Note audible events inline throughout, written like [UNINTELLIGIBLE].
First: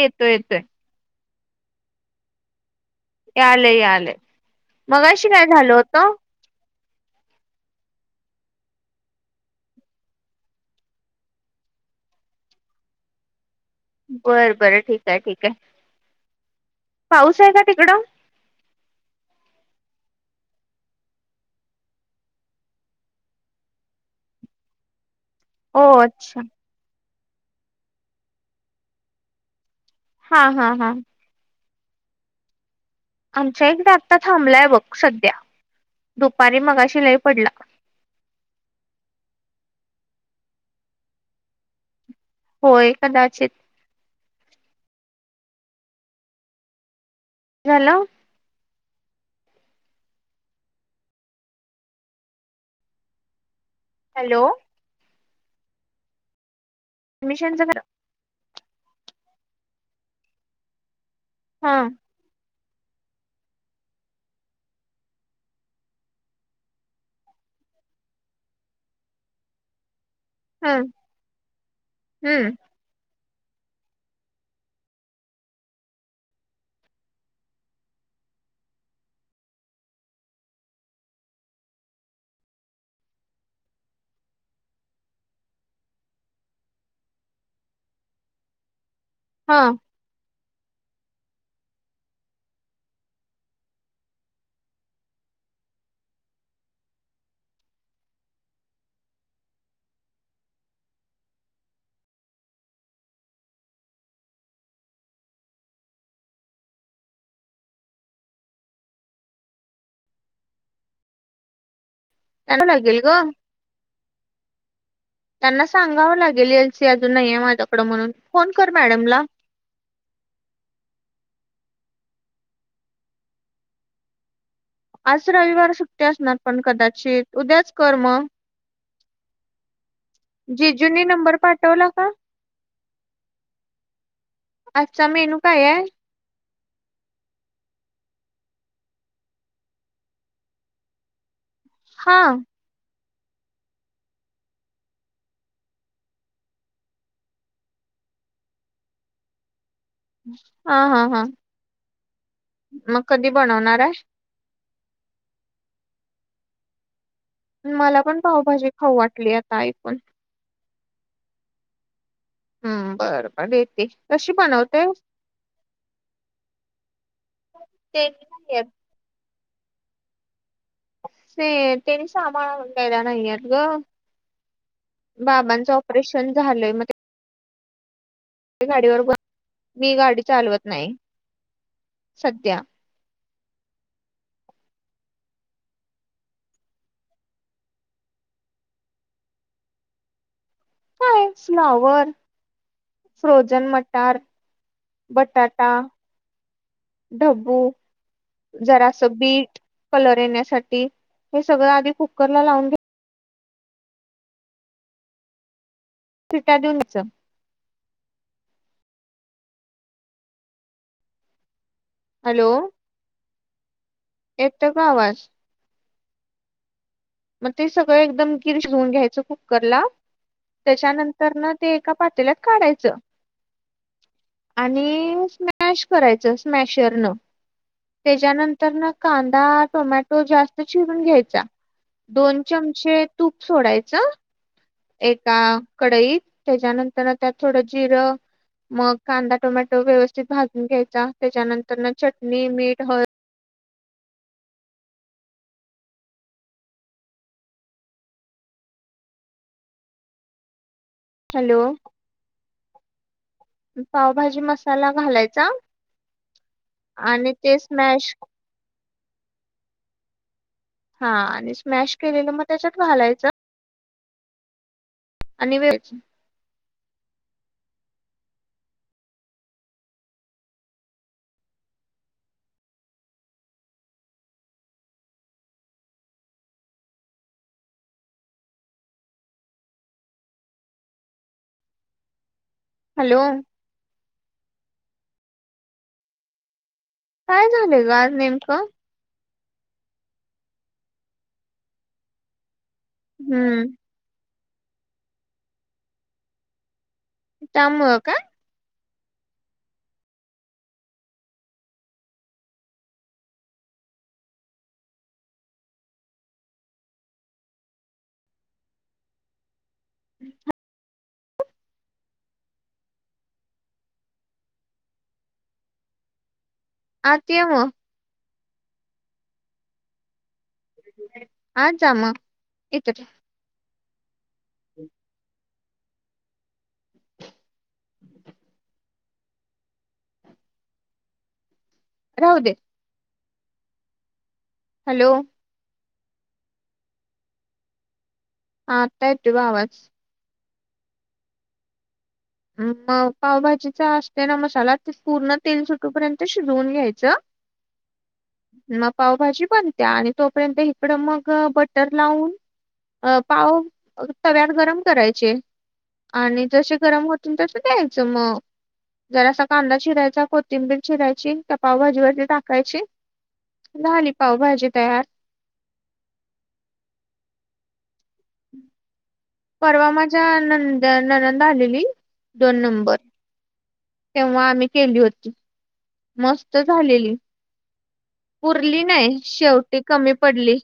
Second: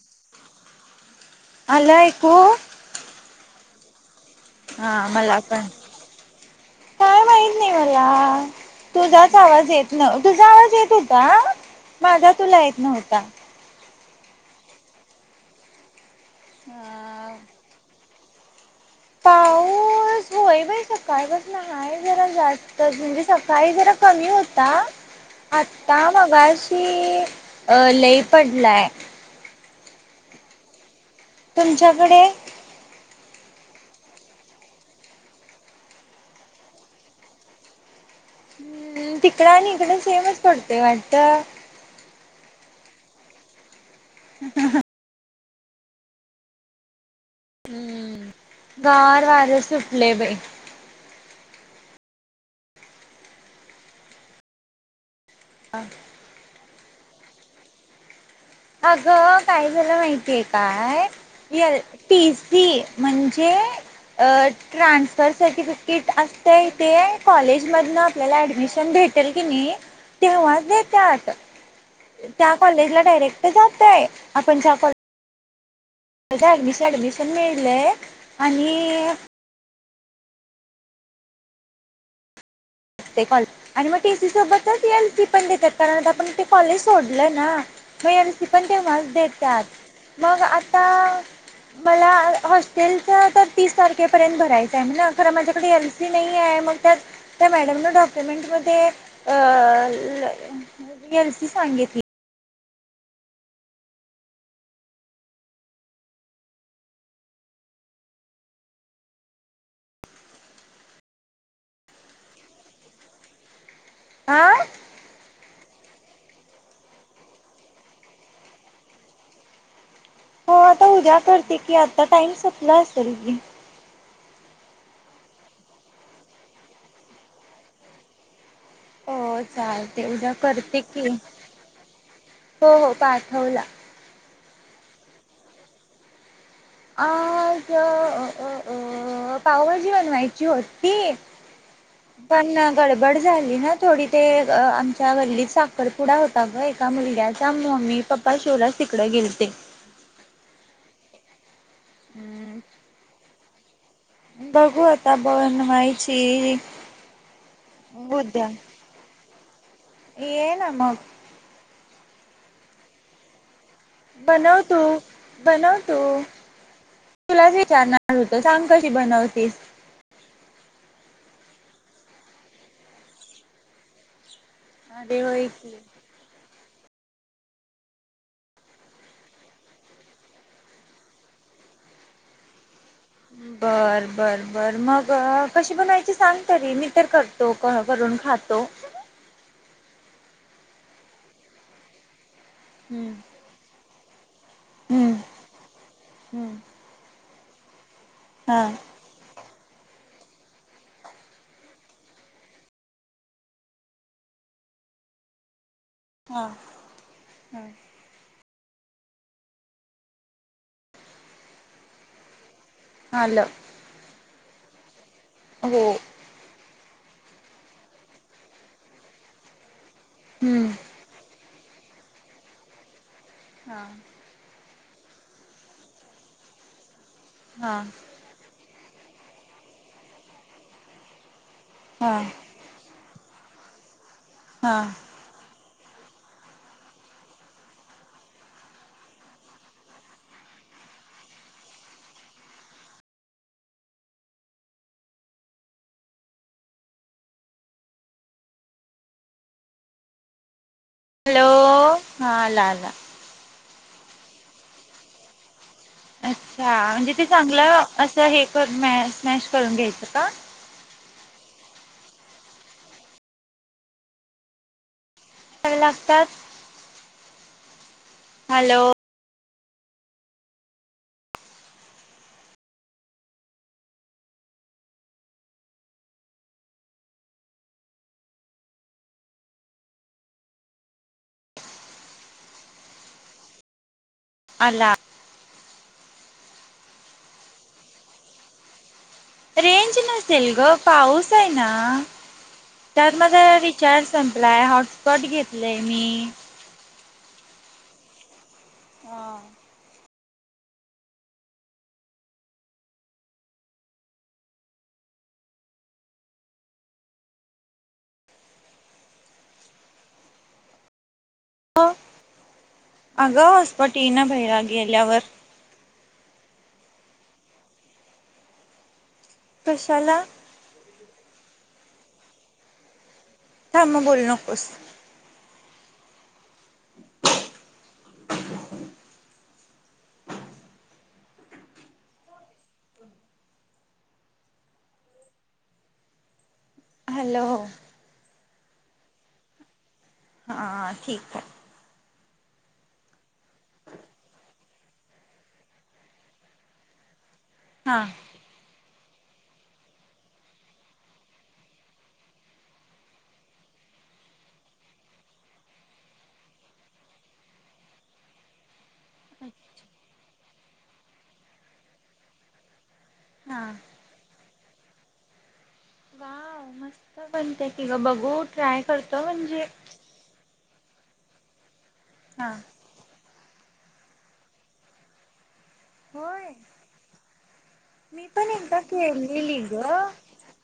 येतो येतोय हला आहेकू याल याल हा मगशी मला काय झाल होत म नाही वला तुझाच आवाज येत न तुझा आवाज येत होता माझा तुला येत न्हता बरं बरं ठीक आहे ठीक आहे हा पाऊस आहे का तिकडं [UNINTELLIGIBLE] हो वय बा का सकाळपसून आहेा जरा जास्तच म्हणजे सकाळी जरा कमी होता हो आता अच्छा मगाशी अ लई पडलाय हा हा हा तुमच्याकडे आमचा एक ाकट थांबलाय बघ सध्या दुपारी मगा शिलाई पडला हम् तिकडं आणि इकडं सेमच पडते वाटत होय कदाचित ह ह हॅलो हम्म गार वारे सुटले बाई हॅलो हां ॲडिशनर अगं काय झालं माहितीय काय यल हा तीस ती म्हणजे ट्रान्सफर सर्टिफिकेट असतं ते कॉलेजमधनं आपल्याला ॲडमिशन भेट तेल कनी तेव्हा ह देतात हम्म त्या कॉलेजला डायरेक्ट जातय आपण ज कॉ ॲडमिशन ॲडमिशन मिेळले आणि ॉ आणि मग टीसी सोबतच एल सी पण देतात कारण आ आपण ते कॉलेज सोडलं ना मग या लसी पण तेव्हाच हा देतात मग आता मला हॉस्टेलच तर तीस तारखेपर्यंत भरायचं आहे म्हणजे खरं माझ्याकडे एल नाही मग त्या वन्यू डॉक्यमेंट मल सी सांगली त्याला लागेल ग आं त्यांना सांगावं लागेल एलसी अजून नाही आहे माझ्याकडं म्हणून फोन कर मॅडमला हो आता उद्या करते की आता टाइम सपला असत र आज रविवार सुट्ट असणार पण कदाचित उद्याच कर म हो चालते उद्या करते जीजूनी की नंबर पाठवला का? हो हो पाठवला अच्ा मेनू काय आहे आज अं अं अं पावभाजी बनवायची होती. हा पण गडबड झाली ना थोडी ते अ आमच्या गल्लीत साखरपुडा होता ग एका मुलग्याचा मम्मी पप काल शोलाच तिकडें गेलते. हा हा हा हम्म मग कधी बनवणार हाय. बघू आता बनवायची. मला पण उद्या पावभाजी खाऊ वाटली आता ऐकून ये ना मग हम्म बरं बरं येते. कशी बनव तू बनवते बनव तू तुलाच ते विचारणार होते नाहीयेत सांग क किती बनवतीस. ते तेनी सामान आणून द्यायला नाहीयेत गं. अरे होय बाबांच की. ऑपरेशन झालंय म ते गाडीवर ब मी गाडी चालवत नाही सध्या बर बर बर मग कशी बनवायची सांग तरी मी तर क तो क करून खातो. काय हे फ्लावर हम्म फ्रोजन मटार, हम्म. बटाटा, हम्म. ढब्बू हा. जरासं बीट कलर येण्यासाठी हे सगळं आधी कुकर ला लावून घे. शिट्ट्या देऊन च ह हॅलो आलं येतोय का आवाज हो मग ते सगळं एकदम गिर शिजवून घ्यायचं कुकर ला हम्म. त्याच्यानंत तर ना ते एका पातेल्यात काढायचं. हा आणि स्मॅश करायचं स्मॅशरनं. हा त्याच्यानंतर ना कांदा टोमॅटो जास्त चिरून घ्यायचा. हा. दोन चमचे तूप सोडायचं. हा एका कढईत त्याच्यानंतर त्यात थोडं जिरं मग कांदा टोमॅटो व्यवस्थित भाजून घ्यायचा त्याच्यानंतर न चटणी मीठ हळ हॅलो हा आला आला. पावभाजी मसाला घालायचा. अच्छा म्हणजे ते आणि चांगलं स्मॅश असं हे कर मॅश मॅश करून घ्यायचं का? हा आणि स्मॅश केलेलं मग त्याच्यात घालायचं. आणि काय वेळच लागत्यात? हॅलो हॅलो आला काय झालेल ग आज नेमकं? रेंज नसेल ग पाऊस आहे ना तर मग हम्म रिचार्ज संपलाय हॉटसस्पॉट घेतलेय मी त्यामुळं का? हा ह अगं हस्पटीन भेला गेल्यावर अ ते म कशाला आ जाम येत र हां मग बोलू नकोस हो [UNINTELLIGIBLE] राहू दे. हम. हॅलो. हॅलो. आता येतोय ब आवाज. हा ठीक आहे. मग पावभाजीचा असते ना मसाला ते पूर्ण तेल सुटूपर्यंत शिजवून घ्यायचं. [UNINTELLIGIBLE] हा मग पावभाजी बणते्या आणि तोपर्यंत इकडं मग बटर लावून. अ पाव तव्यात गरम करायचे आणि जसे गरम हो तस द्यायचं मग जर असा कांदा शिरायचा िंबि शिरायची त्या पावभाजी वती टाकायची हा झाली पावभाजी तयार वा मस्त बनते कि ग बघू ट्राय करते परवा माझ्या नंद ननंद आलेली हा दोन नंबर. तेव्हा आम्ही केली होती. होय मस्त झालेली मी पण एकदा पुरली नाही केलेली शेवटी ग कमी पडली.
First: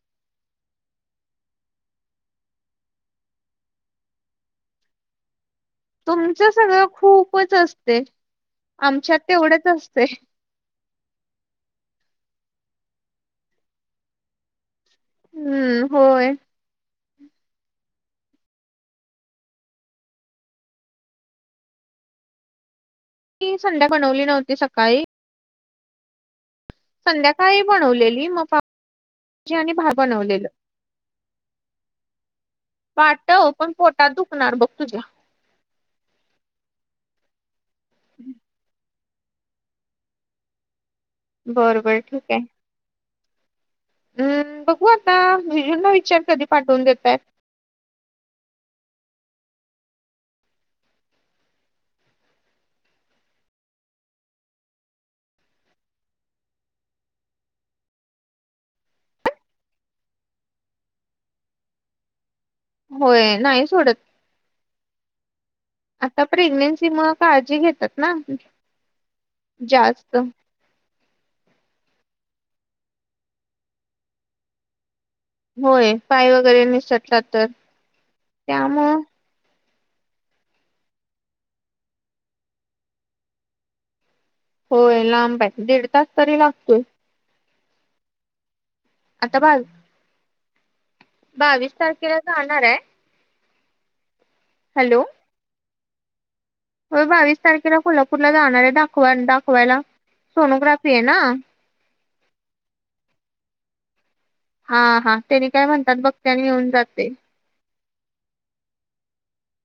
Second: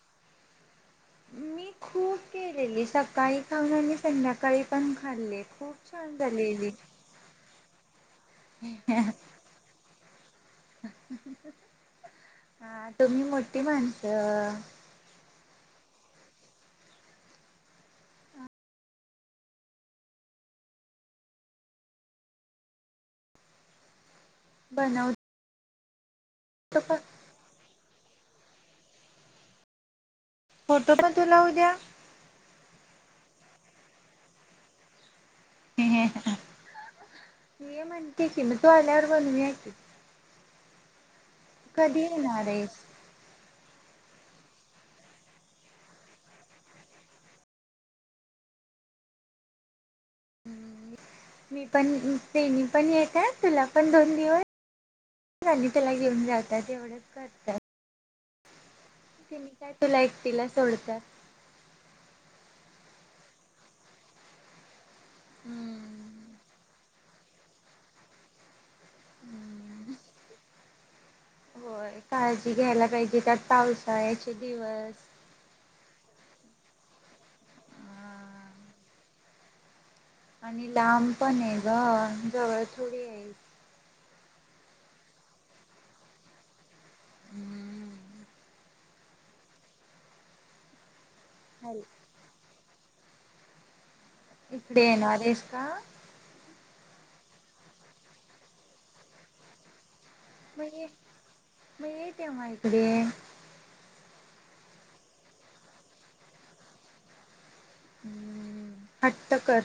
मी खूप केलेली सकाळी खाऊन आणि संध्याकाळी पण खाल्ले खूप. छान तुमचं झालेली सगळं खूपच असते आमच्यात तेवढेच असते. हा तुम्ही मोठी माणसं. हम्म होय. ती संध्या बनवली नव्हती सकाळी. त [UNINTELLIGIBLE] संध्याकाळी बनवलेली मग पाव आणि भात बनवलेलं फोटो पण तुला उद्या पाटव पण पोटात दुखणार बघ तुझ्या. ह ह ह नये मण्टे म तू आल्यावर बन्यूयाकी. बरं बरं कधी ठीक आहे. येणार आहेस हम्म बघू आता जिजू णा विचार कधी पाठवून देतय. मी पण प्रेणी पण येत आहे तुला पण दोन दिवस त्याला घेऊन जातात एवढंच करतात. मी काय तुला एकटिला सोडत. होय नाही सोडत आता प्रेग्नेन्सी मग काळजी घेतात ना जास्त. होय काळजी घ्यायला पाहिजे त्यात पावसाळ्याचे दिवस. होय पाय वगैरे मिसटला तर त्यामुळ. आणि लांब पण आहे ग जवळ थोडी आहे. होय लांब आहे दीड तास तरी लागतोय. हम्म. आता बाल बावीस हॅल तारखेला जाणार आहे. इकडे ये न र एसका. हो बावीस तारखेला कोल्हापूरला जाणार आहे दाखवा दाखवायला मग ये सोनोग्राफी आहे ना. मग येतव्हा इकडे. हा हा त्याने काय म्हणतात बघतनी येऊन जाते. हम्म हट्ट कर.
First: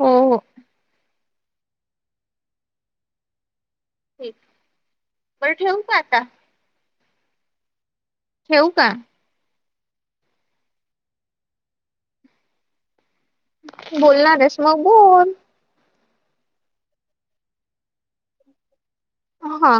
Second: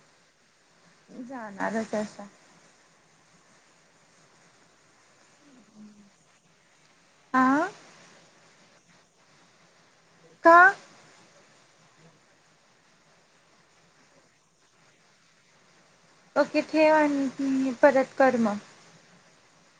हो. जाणारच असा. ठीक बर ठेवू का आता. आ. ठेऊ का का? बोलणार रेश म बोल. ओके ठेव आणिी परत कर मग ह हा